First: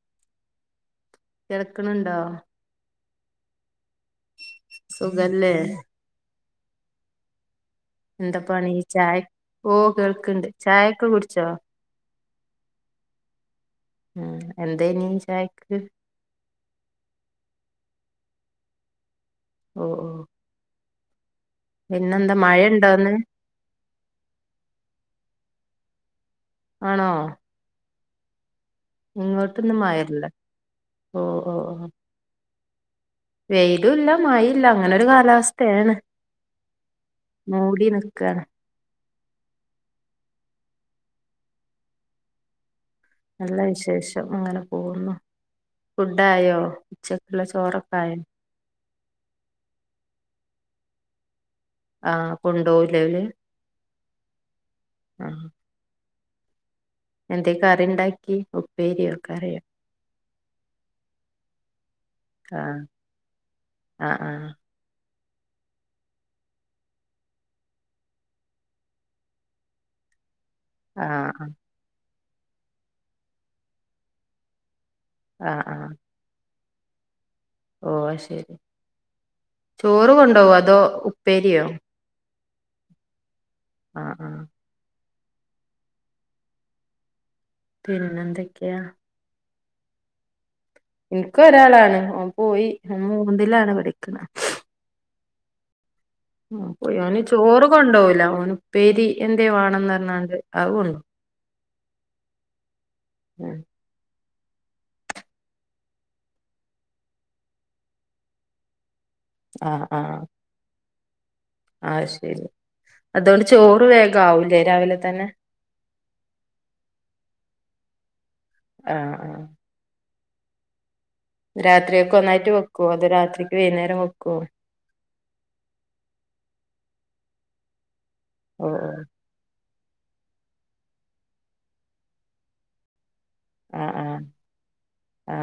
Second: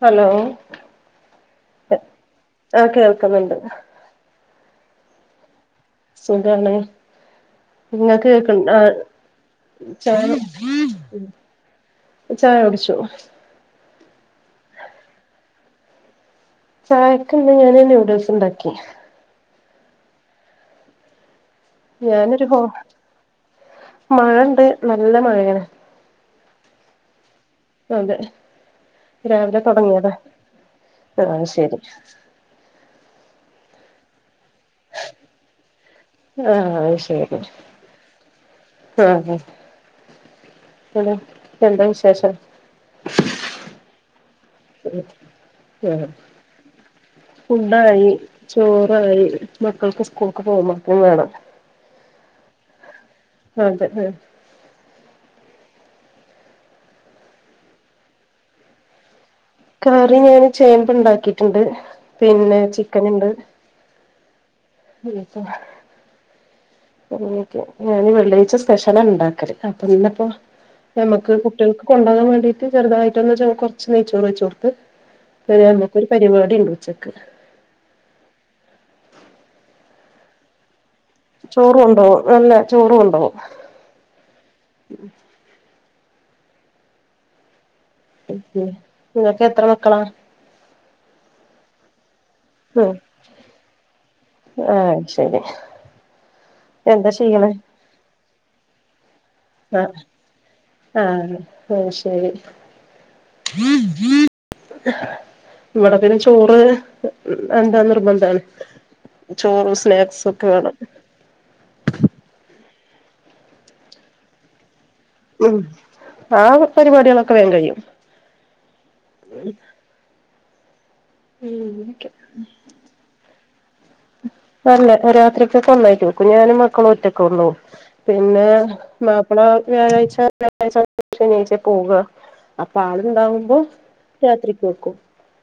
Hello! കിടക്കണിണ്ടോ? ക്കുന്നുണ്ട്. സുഖല്ലേ? സുഖാണ് നിങ്ങൾക്ക് കേക്ക എന്തപണി ആഹ് ഛായൊക്കെ ഓ ചായ കേൾക്ക് ണ്ട് ഛായൊക്കെ കുടിച്ചോ ഛായ കുടിച്ചു ആ എന്തയ് നീ ഛായക്ക് ചായക്കിന്ന് ഞാന് ന്യൂഡിൽസ്ണ്ടാക്കി ഓ ഓ പിന്നെന്താ ഞാനൊരു ഹൊ മഴയുണ്ടോന്ന് മഴണ്ട് നല്ല മഴേൺ [unintelligible] ആണോ? അതെ രാവിലെ ഇങ്ങോട്ടൊന്നും തുടങ്ങിയതാ മഴല്ല ആഹ് ശെരി വെയിലൂല്ല മഴേ ല്ല അങ്ങനെ ഒരു കാലാവസ്ഥേണ് ആഹ് ശരി മൂടി നിക്കാണ് ആഹ്, പിന്നെ എന്താ വിശേഷം? നല്ല വിശേഷം. അങ്ങനെ പോകുന്നു ആഹ് ഫുഡായോ ഉച്ചക്കുള്ള ചോറൊക്കെ ഫുഡായി ആയോ ചോറായി മക്കൾക്ക് സ്കൂ [unintelligible] വേണം ആ കൊണ്ടോ [unintelligible] അതെ ആഹ് എന്ത്യേ കറി ഉണ്ടാക്കി ഉപ്പേരിയോ കറി കറി ഞാന് ചേമ്പിണ്ടാക്കിട്ടുണ്ട് ആ പിന്നെ ചിക്കൻ ഉണ്ട് ആ ആ [unintelligible] ഞാന് വെള്ളിയാഴ്ച സ്പെഷ്യലാ ഇണ്ടാക്കല് അപ്പോ ഇന്നിപ്പോ ആ നമ്മക്ക് കുട്ടികൾക്ക് കൊണ്ടവാൻ വേ [unintelligible] ചെറുതായിട്ടൊന്ന് ചോ കൊറച് നെയ്യ്ചോറ് വെച്ച് കൊടുത്ത് ആ ആ [unintelligible] ആ നമുക്കൊരു പരിപാടി ണ്ട് ച്ചക്ക് ഓ അഹ് ശരി ചോറ് കൊണ്ടോവോ അതോ ഉപ്പേരിയോ ചോറ് കൊണ്ടോവു വെല്ലെ ചോറ് കൊണ്ടോഉ ആ ആ പിന്നെ [unintelligible] എന്തൊക്കെയാ നിങ്ങൾക്ക് എത്ര മക് ക്കളാ ഇൻക് ഒരാളാണ് ഓം പോയി ഉം മൂന്ന് ലാണ് പഠിക്ണഹ് ആഹ് ശരി ആ പോയി എന്താ ഓന് ചെയ്യണെ ചോറ് കൊണ്ടോവുലാ ഓന് ഉപ്പേരി എന്തേ വേണന്ന് പറഞ്ഞാണ്ട് അത് കൊണ്ടോവും ആ ശരി ഉം ഇവിടെ പിന്നെ ചോറ് എന്താ നിർബന്ധാണ് ചോറും സ്നാക്സ് ഒക്കെ വേണം ആഹ് ശരി അതുകൊണ്ട് ചോറ് വേഗം ആവൂലെ രാവിലെ തന്നെ ഉം ആ പരിപാടികളൊക്കെ വേഗം കഴിയും ആ ആ ഉം രാത്രിക്ക് ഒന്നായിട്ട് വെക്കുവോ അതോ രാത്രിക്ക് വൈകുന്നേരം വെക്കുവോ രാത്രികക്ക് ഒന്നായിട്ടവെക്കും ഞാനും മക്കളും ഒറ്റൊക്കെ ഉള്ളൂ പിന്നെ ഓ ഓ മാപ്പള വ്യാഴാഴ്ച്ച വ്യാാഴ ശനിയാഴച്ച പോക അപ്പ ആൾ ഉണ്ടാകുമ്പോ ആ ആ രാത്രിക്ക് വെക്കും ആ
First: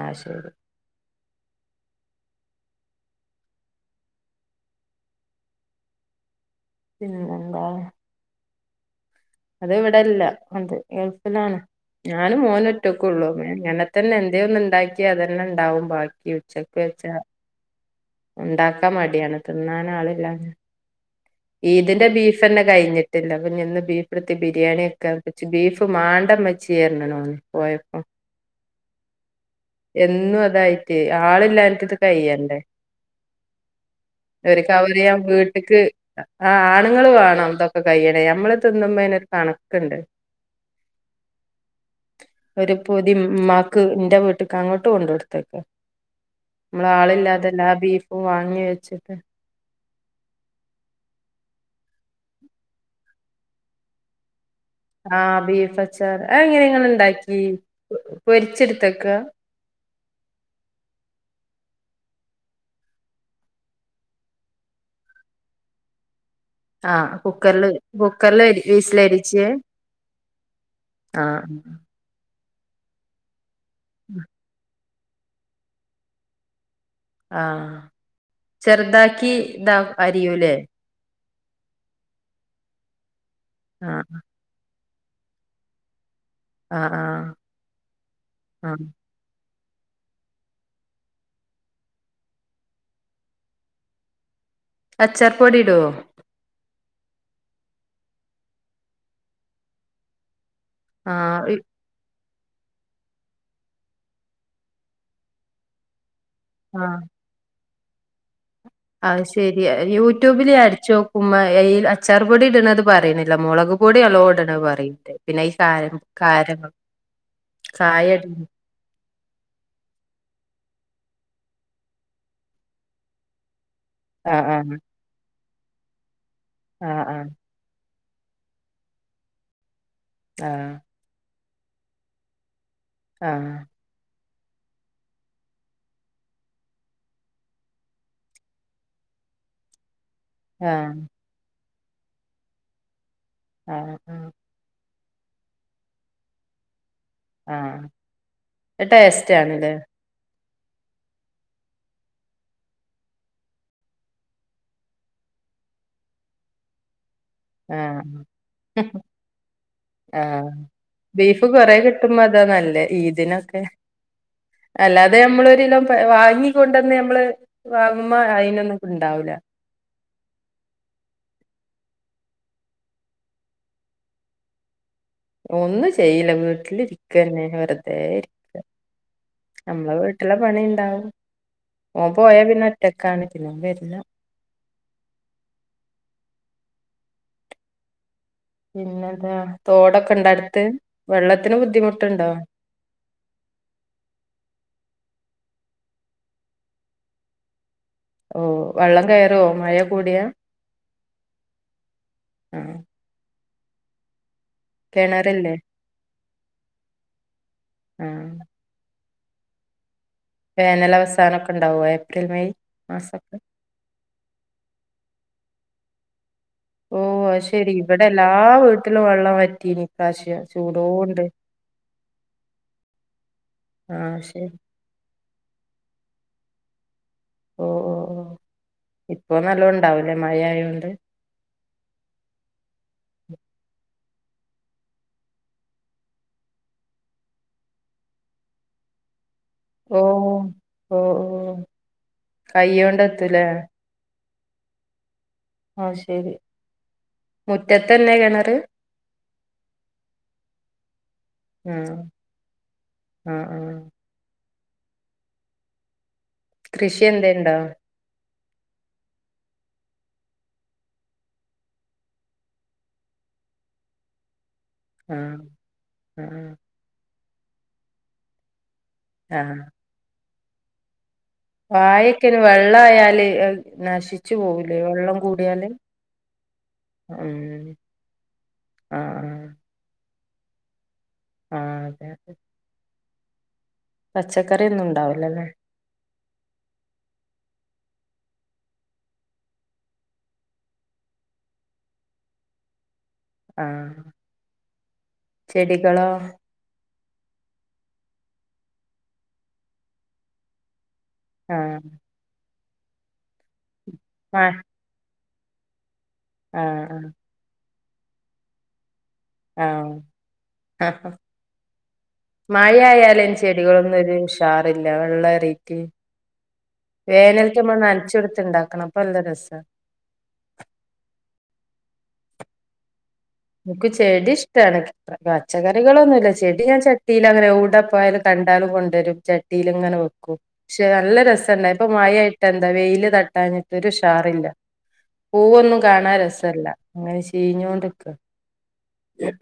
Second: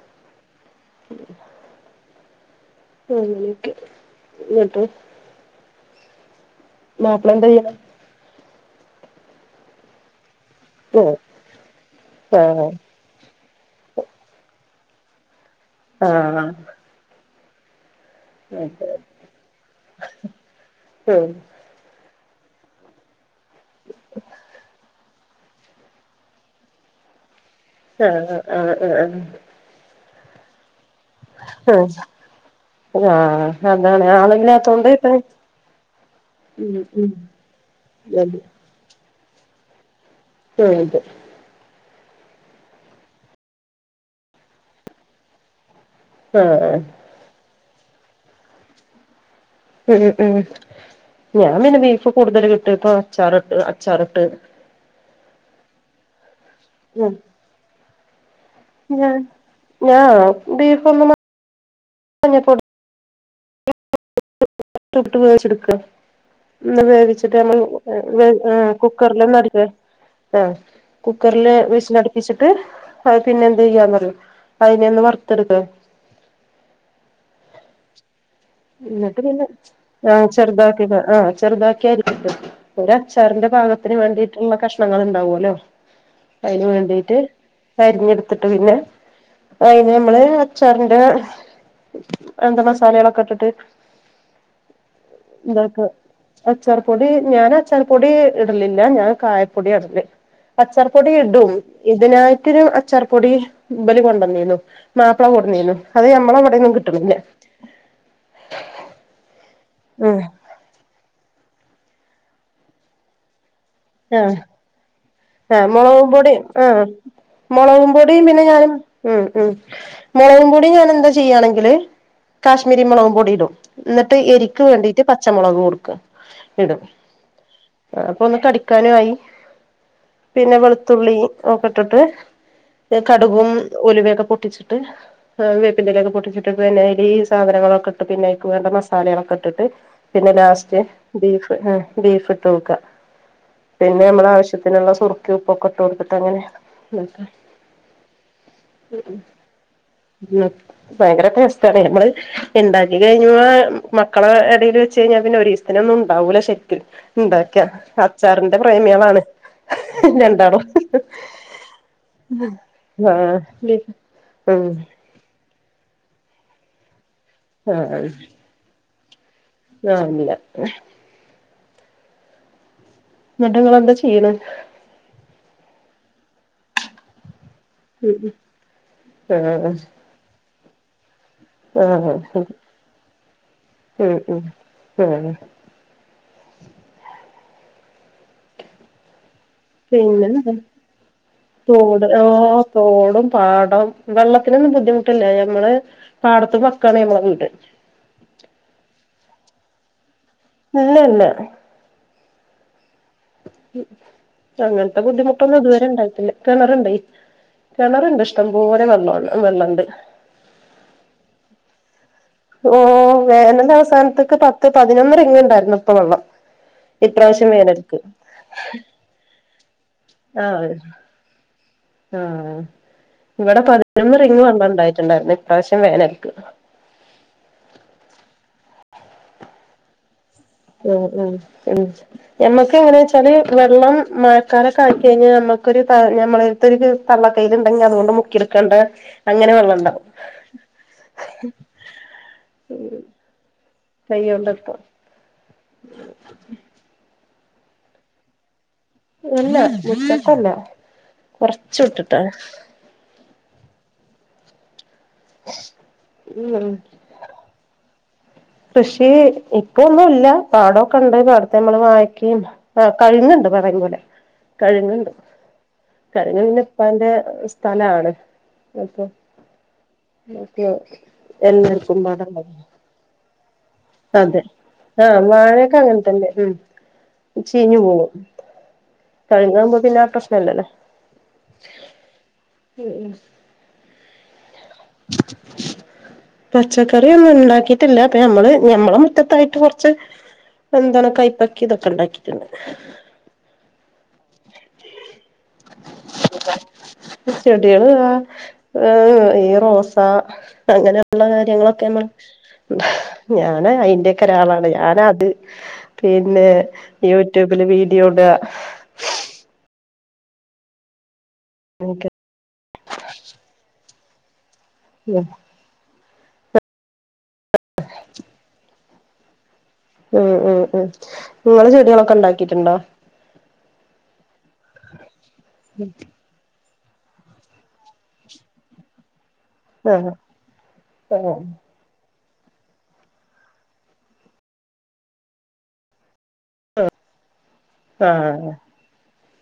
ആ ശരി ഉ ഉം അങ്ങനെക്കെ ന്നട്ട് പിന്നെ വേറെന്താ? അത് ഇവിടെല്ല. അത് ഉം ഗൾഫിലാണ് ഞാനും ആഹ് മോനും ഒറ്റക്കള്ളൂ അങ്ങനെ തന്നെ എന്തേഒന്ന് ഉണ്ടാക്കിയാ അത് തന്നെ ഉണ്ടാവും ബാക്കി ആഹ് ഉച്ചക്ക് വെച്ച ണ്ടാക്കാൻ മടിയാണ് തിന്നാൻ ആളില്ല. ഉം ഈദിന്റെ ബീഫ് ഫന്നെ കഴിഞ്ഞ് ട്ടില്ല പിന്നെ ഇന്ന് ബീഫടുത്ത് ബിരിയാണി കാച്ചപ്പം ഇച്ച് ബീഫ് മാണ്ട മ്മച്ചി ർന്നു ന്നോട് ആ ആ ആ ആ ആ എന്നും അതായി ട്ട് ആളില്ലാഞ്ഞിട്ട് ഇത് ആഹ് കയ്യണ്ടേ ആഹ് അതാണ് ഒരു ആളില്ലാത്തോണ്ട് കവർ ഇപ്പ ഞാൻ വീട്ട്ക്ക് ആ ഉം ആണുങ്ങൾ ഉം വേണം ഇതൊക്കെ കഴിയണേ നമ്മള് തിന്നുമ്പോയിനരു കണക്ക്ണ്ട്. ആ അതെ. ഒരു പൊതി മ്മാക്ക് ന്റെ വീട്ട്ക്ക് അങ്ങോട്ട് കൊണ്ട് കൊടുത്തേക്ക. ആഹ് നമ്മള് ആളില്ലാതെല്ലാ ബീഫും വാങ്ങി വെച്ചിട്ട് ഉം ഉം ഞാൻ പിന്നെ ബീഫ് കൂടുതൽ കിട്ടീപ്പൊ അച്ചാറിട്ട് അച്ചാറിട്ട് ആ ബീഫ് അച്ചാറ് ആ എങ്ങനെ ഇങ്ങൾ ഇണ്ടാക്കി പൊരിച്ചെടുത്തക്ക ഞാ ഞാ ബീഫ് ഒന്ന് മഞ്ഞപൊടി [unintelligible] ട്ട് വേവിച്ചടുക്കുക. ആഹ് വേവിച്ചിട്ട് നമ്മൾ കുക്കറില് ഹ് കുക്കറില് കുക്കറിലൊന്ന് വിസിലരിച്ച് അടിക്ക ആ കുക്കറില് ആഹ് വിസിലടുപ്പിച്ച് ട്ട് അത് പിന്നെ എന്തയ്യാന്നറിയോ അയിനെ ഒന്ന് വറു റുത്തടുക്ക ആ ന്നട്ട് പിന്നെ ആ അരിയൂലേ ചെറുതാക്കി ആ ചെറുതാക്കി അരിഞ്ഞിട്ട് ഒര അച്ചാറിന്റെ പാകത്തിന് ആഹ് വേണ്ടിട്ടുള്ള കഷ് ണങ്ങൾ ഉണ്ടാവുല്ലോ അയിന് ആഹ് വേണ്ടിട്ട് ആഹ് അരിഞ്ഞെടുത്തിട്ട് പിന്നെ ആഹ് അ അയ്ഞാ നമ്മള് അച്ചാറിന്റെ എന്താ മസാലകളൊക്കെ ഇട്ടി ട്ട് അച്ചാർപൊടിടോ പ്പൊടി ഞാൻ അച്ചാർപ്പൊടി ഇടലില്ല ഞാൻ കായപ്പൊടിയാ ഇടൽ അച്ചാർപ്പൊടി ഇടും ആഹ് ഇതിനായി ട്ടൊരു അച്ചാർ പൊടി ഇബല് കൊണ്ടന്നീന്നു മാപ്പിള കൊടുന്നിന്നു അത് മ്മള വടൊന്നും കിട്ടുന്നില്ലാ [unintelligible] അഹ് ശ രിയാ ഉം യൂട്യൂബില് അടിച്ചോക്കുമ്പോ ഈ അച്ചാർപൊടി ഇടണത് പറി ണില്ല മുളക് പൊടി നല്ലോം ആഹ് ഇടുണത് പറിണ്ട് പിന്നെ പിന്നെ ഈ ആഹ് കാരം മുളകും പൊടി കാരം ആഹ് മുളകും കായം പൊടിയും ഇടു ണും പിന്നെ ഞാനും ഉം ഉം മുളകും പൊടി ഞാൻ എന്താ ചെയ്യാണെങ്കില് കാശ്മീരി മുളകും പൊടി ഇടും എന്നിട്ട് ആഹ് എരിക്ക് ആഹ് വേണ്ടിട്ട് പച്ച മുളക് കൊടുക്കാ ആഹ് ആഹ് ആ അപ്പൊ ഒന്ന് കടി ക്കാനും ആയി. പിന്നെ ആഹ് വെളുത്തുള്ളി ഒക്കെ ഇട്ടിട്ട് കടുകും ആഹ് ഉലുവേക്ക പൊ ട്ടിച്ചിട്ട് ഇം വേപ്പന്റെലൊക്കെ പൊട്ടിച്ചിട്ട് പിന്നയ്ലീ സാധനങ്ങളൊക്കെ ഇട്ട് പിന്നെ അയിൽക്ക് വേണ്ട മസാലകളൊക്കെ ഇട്ടിട്ട് പിന്നെ ലാസ്റ്റ് ആഹ് ബീഫ് ആഹ് ബീഫ് ഇട്ടോക്ക. ആഹ് പിന്നെ നമ്മളെ ആവശ്യത്തിനുള്ള സുർ കയും ഉപ്പൊക്കെ ഇട്ട് കൊടുത്തിട്ട് അങ്ങനെ ആഹ് അത് ടേസ്റ്റ് ആണല്ലേ? ഭയങ്കര ടേസ്റ്റാണ്. നമ്മള് ഇണ്ടാക്കി കഴിഞ്ഞുമ്പോ മക്കളെ എടയില് വെച്ച് കഴിഞ്ഞാ പിന്നെ ഒരീസത്തിനൊന്നും ഒണ്ടാവൂല ശരിക്കും. ഇണ്ടാക്കിയാ ആഹ് [unintelligible] [unintelligible] പ്രേമികളാണ് ആഹ് രണ്ടാളും ബീഫ് കൊറെ കിട്ടുമ്പോ അതാ നല്ലേ ആഹ് ഈദിനൊക്കെ [unintelligible] മ്ഹ് നമ്മള് ഒരിലോ വാങ്ങിക്കൊണ്ടന്നെ നമ്മള് ആഹ് വാങ്ങുമ്പോ അയിനൊന്ന് ഉണ്ടാവില്ല. ആഹ് [unintelligible] എന്നിട്ട് നിങ്ങള് എന്താ ചെയ്യണേ? ഒന്നും ചെയ്യില്ല. വീട്ടിൽ ഇരിക്കന്നെ. വെതെ ഇര്ക്ക ആഹ് നമ്മള വീട്ടില പണിം ആഹ്. ഓൻ ആഹ് പോയാ പിന്നെ ഒറ്റക്കാണ്. പിന്നെ ഓൻ വരില്ല ഉം ഉം ആഹ്. പിന്നെന്താ? തോടൊക്കെ ഇണ്ട പിന്നെന്താ? അടുത്ത് വെള്ളത്തിന് തോട് ഓ ബുദ്ധിമുട്ടുണ്ടോ തോടും പാടം വെള്ളത്തിനൊന്നും ബുദ്ധിമു ട്ടില്ല. നമ്മള് പാടത്ത് വാക്കാണി നമ്മളുടേതുണ്ട്. ഓ വെള്ളം കയറോ വെള്ളം മഴ കൂടിയാ? ഇല്ലല്ല. ആഹ് അങ്ങൻത്തെ കിണറില്ലേ ബുദ്ധിമുട്ടൊന്നും ഇത് വരെ ഇണ്ടായിട്ട്ല്ല. കെണറ് ഇണ്ടേ. കിണറുണ്ട് ആഹ് ഇഷ്ടം പോലെ വെള്ളോ ആണ് വെള്ളണ്ട് വേനൽ അവസാനമൊക്കെ ഇണ്ടാവുവേ ഓ വേനൽ അവസാനത്ത്ക്ക് പത്ത് പതിനൊന്ന് റിംഗ് ഉണ്ടാ ന്ന് പ്പം വെള്ളം ഓ ഇപ്രാവശ്യം ആയിശേരി വേനൽക്ക് ഇവിടെ എല്ലാ വീട്ടിലും വെള്ളം വ റ്റിനി ആ ആ ഇവിടെ പതിനൊന്ന് ആഹ് റിങ് ശരി വെള്ളം ഉണ്ടായിട്ടുണ്ടായിരുന്നേ പ്രാവശ്യം വേനൽക്ക് ഓ ഓ ഓ ഇപ്പോ നല്ലോണം ഉണ്ടാവുലേ ഉം ഉം ഉം നമ്മക്ക് അങ്ങനെ ച്ചാല് വെള്ളം മഴക്കാലോക്കെ ആയിക്കഴിഞ്ഞാൽ നമ്മുക്കൊരു നമ്മളേടത്തൊരു തള്ള കൈയിൽ ഉണ്ടെങ്കി അതുകൊണ്ട് മുക്കിയെടുക്കേണ്ട അങ്ങനെ ഓ വെള്ളണ്ടാവും ഓ ഓ കയ്യോണ്ട് എത്തൂലേ കയ്യോണ്ടെത്തും ആ ശരി മുറ്റത്തെന്നെ കിണറ് ഇല്ല മുറ്റത്തല്ല കൊറച്ച് ആഹ് വിട്ടിട്ടാണ് ആഹ് ആഹ് ഉം കൃഷി എന്തേ ഉണ്ടോ കൃഷി ഇപ്പോ ഒന്നുല്ല പാടൊക്കെയുണ്ട് പാടത്തെ നമ്മള് വാഴക്ക് ആ കഴുങ്ങ് ഉണ്ട് [unintelligible] പോലെ കഴങ്ങ്ണ്ട് ആഹ് കഴങ്ങ് ആഹ് പിന്നെ ഇപ്പാൻ്റ ഒരു സ്ഥലാണ് ആ ഓക്കേ ഓക്കേ വാഴക്കൈന് വെള്ളായാൽ അതെ ആ വാഴൊക്കെ അങ്ങൻത്തെന്നെ മ് ഉം ചീഞ് പോഉം ആഹ് ആഹ് കെഴങ്ങാഉമ്പൊ പിന്നെ ആ പ്രഷ് നല്ലതാ ആഹ് ഉം തച്ച് പച്ചകറി ഒന്ന് ഉണ്ടാകി റ്റില്ല പ്പ ഞമ്മള് ഞമ്മളെ മുറ്റത്തായിട്ട് കുറച്ച് എന്താണ് കയ്പ്പക്കി ഇതൊക്കെ ഉണ്ടാക്കിക്ക്‌ണ് ആ ചെടികളോ ചെടികൾ ആ ഏയ് ഈ റോസ അങ്ങനെ ള്ള ആഹ് കാര്യങ്ങളൊക്കെ നമ് ഞാൻ [unintelligible] അയിന്റെ ഒക്കെ മ ഒരാളാണ് ഞാനാ അത് പിന്നെ ആഹ് യൂട്യൂബിൽ വീ [unintelligible] ആ ആ മഴയായാലും ചെടികളൊന്നും [unintelligible] [unintelligible] വെള്ള ഉം [unintelligible] [unintelligible] നമ്മ നനച്ചു കൊടുത്ത്ണ്ടാക്കണം അപ്പ നല്ല രസ മ് മ് മ് ങ്ങള് ചെടികളൊക്കെ ഉണ്ടാക്കിട്ടുണ്ടോ എക്ക് ചെടി ഇഷ്ടാണ് പച്ചക്കറികളൊന്നുല്ല ചെടി [unintelligible] ഞാൻ ചട്ടിയിൽ അങ്ങനെ ഊട പോയും കണ്ടാലും കൊണ്ടുവരും ചട്ടി [unintelligible] ഇങ്ങനെ ആഹ് വെക്കും ക്ഷെ നല്ല ആഹ് രസഡായ് ഇപ്പ മഴ റ്റെന്താ വെയില് തട്ടാഞ്ഞിട്ട് ഒരു ഉഷാറില്ല, പൂവൊന്നും കാണാൻ രസല്ല, [unintelligible] കീഞ്ഞോണ്ട്ക്ക ആഹ്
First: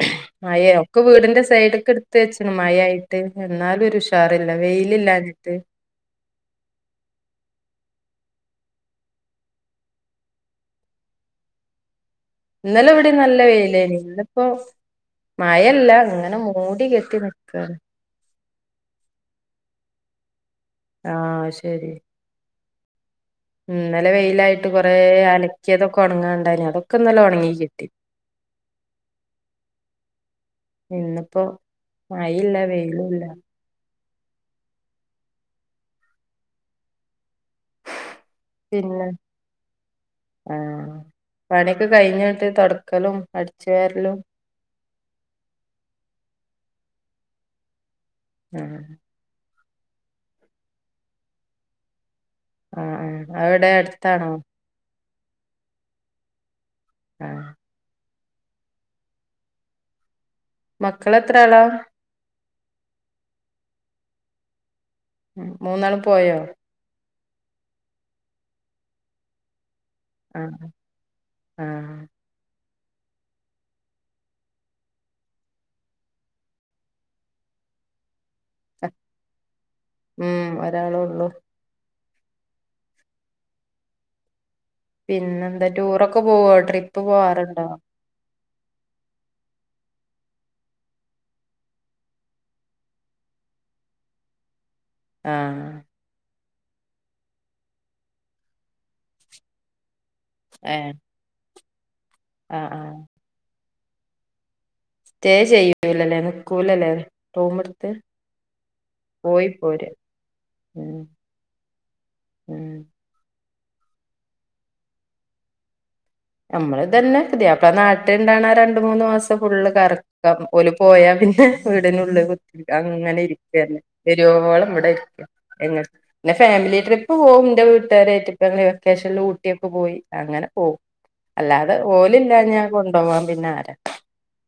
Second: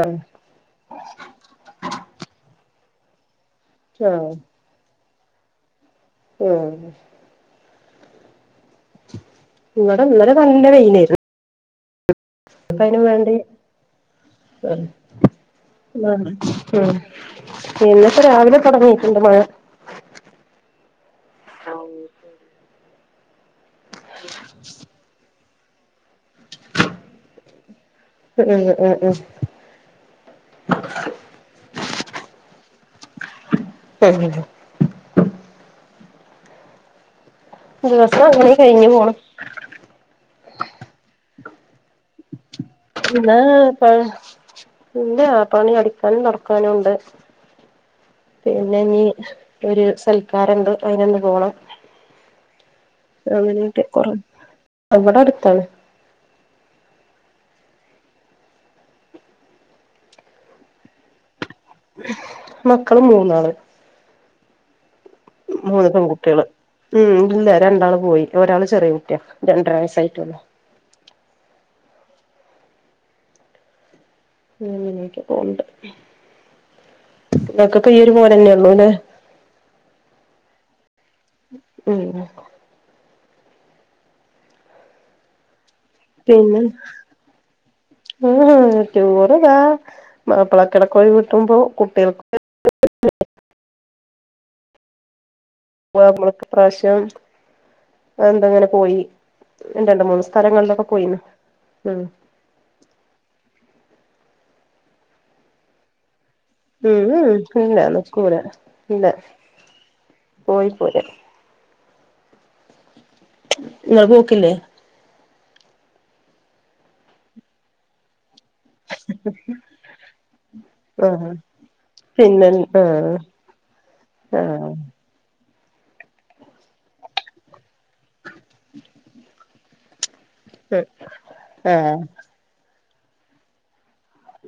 ആഹ് മഴ ഒക്കെ വീടിന്റെ സൈഡോക്കെ എടുത്ത് വച്ചണ് മഴ ആയി. [unintelligible] എന്നാലും ഒരു ആഹ് ഉഷാറില്ല വെയിലില്ലാഞ്ഞി ത്ത് ഉം ഇവടെ ഇന്നല നല്ല വെയിലേര് ഇന്നലെ വടിം നല്ല വെയിലേനി ന്നിപ്പോ ആഹ് മഴല്ല ആഹ് ങ്ങനെ മൂടി കെട്ടി നിക്കാണ് തൊടങ്ങീട്ടുണ്ട് മഴ ആഹ് ശരി ന്നലെ വെയിലായിട്ട് കൊറേ അല ക്കിയതൊക്കെ ഒണങ്ങാണ്ടായിനി അതൊക്കെ ന്നലെ ഒണങ്ങി കിട്ടി ഉം ഉം ഉം ഉം മയില്ല വെയിലും ല്ല [unintelligible] ദിവസങ്ങനെ കൈഞ്ഞു പോണു ആ പണി ന്നാ പ വാരലും ല്ല പണി അടിക്കാനും തോട്‌ക്കാനും ണ്ട്. ആഹ് പിന്നെ നീ ഒരു സൽക്കാരണ്ട് അയ്നൊന്ന് പോണം. ആഅ അവെടെ അട്ത്താണോ വടെ അടുത്താണ് ആഹ് മക്കളെ ത്രാളാ മക്കള് മൂന്നാള മൂന്ന് മൂന്നാളും പോയോ പെൺകുട്ട്യാള് ഉം ഇല്ല രണ്ടാൾ പോയി ഒരാള് ചെറിയ കുട്ട്യാ രണ്ടര വയസ്സ്. ആഹ് ആ ഉം പോവ്ണ്ട് ങ്ങക്ക് പ്പ ഈ ഒരു മോനന്നെ ഉള്ളൂല്ലേ ഉം ഒരാളൊള്ളൂ ഉം ഉം പിന്നെ എന്താ ടൂറൊക്കെ പോവോ പിന്നെ ട്രിപ്പ് പോവാറുണ്ടോ ടൂർ താ മപ്പളക്കിടക്ക് ഒഴിവ്ട്ടുമ്പോ കോഴ കിട്ടുമ്പോ കുട്ടികൾക്ക് ആ പ്രാശ്യം എന്തങ്ങനെ പോയി രണ്ട് മൂന്ന് [unintelligible] സ്ഥ ലങ്ങളിലൊക്കെ പോയീണ്. ഉം ആ ആ സ്റ്റേ ചെയ്യൂല്ലല്ലേ നി ഇല്ല നിക്കൂല ഇല്ല പോയി പോരാ പോയി ഉം പോരാ ഉം ഇയാൾ പോക്കില്ലേ നമ്മള് ഇതന്നെ പുതിയാപ്ല നാട്ടിലി ണ്ടാണ ആ രണ്ട്‌ മൂന്ന് മാസം ഫുള്ള് കറക്കം ഓല് പോയാ ആഹ് പിന്നെ വീടിനുള്ളിൽ പിന്നെ കുത്തി ഇരി ആഹ് അങ്ങനെ ഇരിക്കന്നെ വെരുവോളം ആഹ് ഇവിടെ ഇരിക്ക എങ്ങന്ന ഫാമിലി ട്രിപ്പ് പോവും എന്റെ വീട്ടുകാരായിട്ട് വെക്കേഷനിൽ ഊട്ടി ഏക്ക് പോയി അങ്ങനെ പോവും അല്ലാതെ ആഹ് ഓലില്ലാഞ്ഞ കൊണ്ടോവാൻ പിന്നെ ആര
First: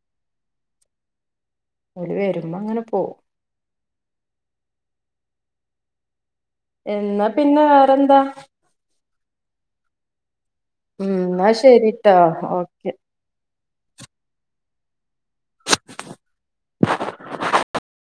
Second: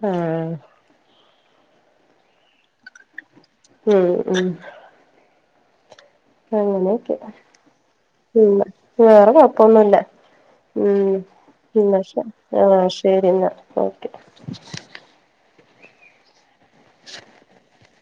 ആ ഓല് വരുമ്പ അങ്ങനെ പോവും ഉം ഉം അങ്ങനെയൊക്കെ എന്നാ പിന്നെ വേറെന്താ ഉം വേറെ കൊഴപ്പൊന്നുല്ല എന്നാ ഉം ശരിട്ടോ ആ ഓക്കെ ശരി എന്നാ ഓക്കെ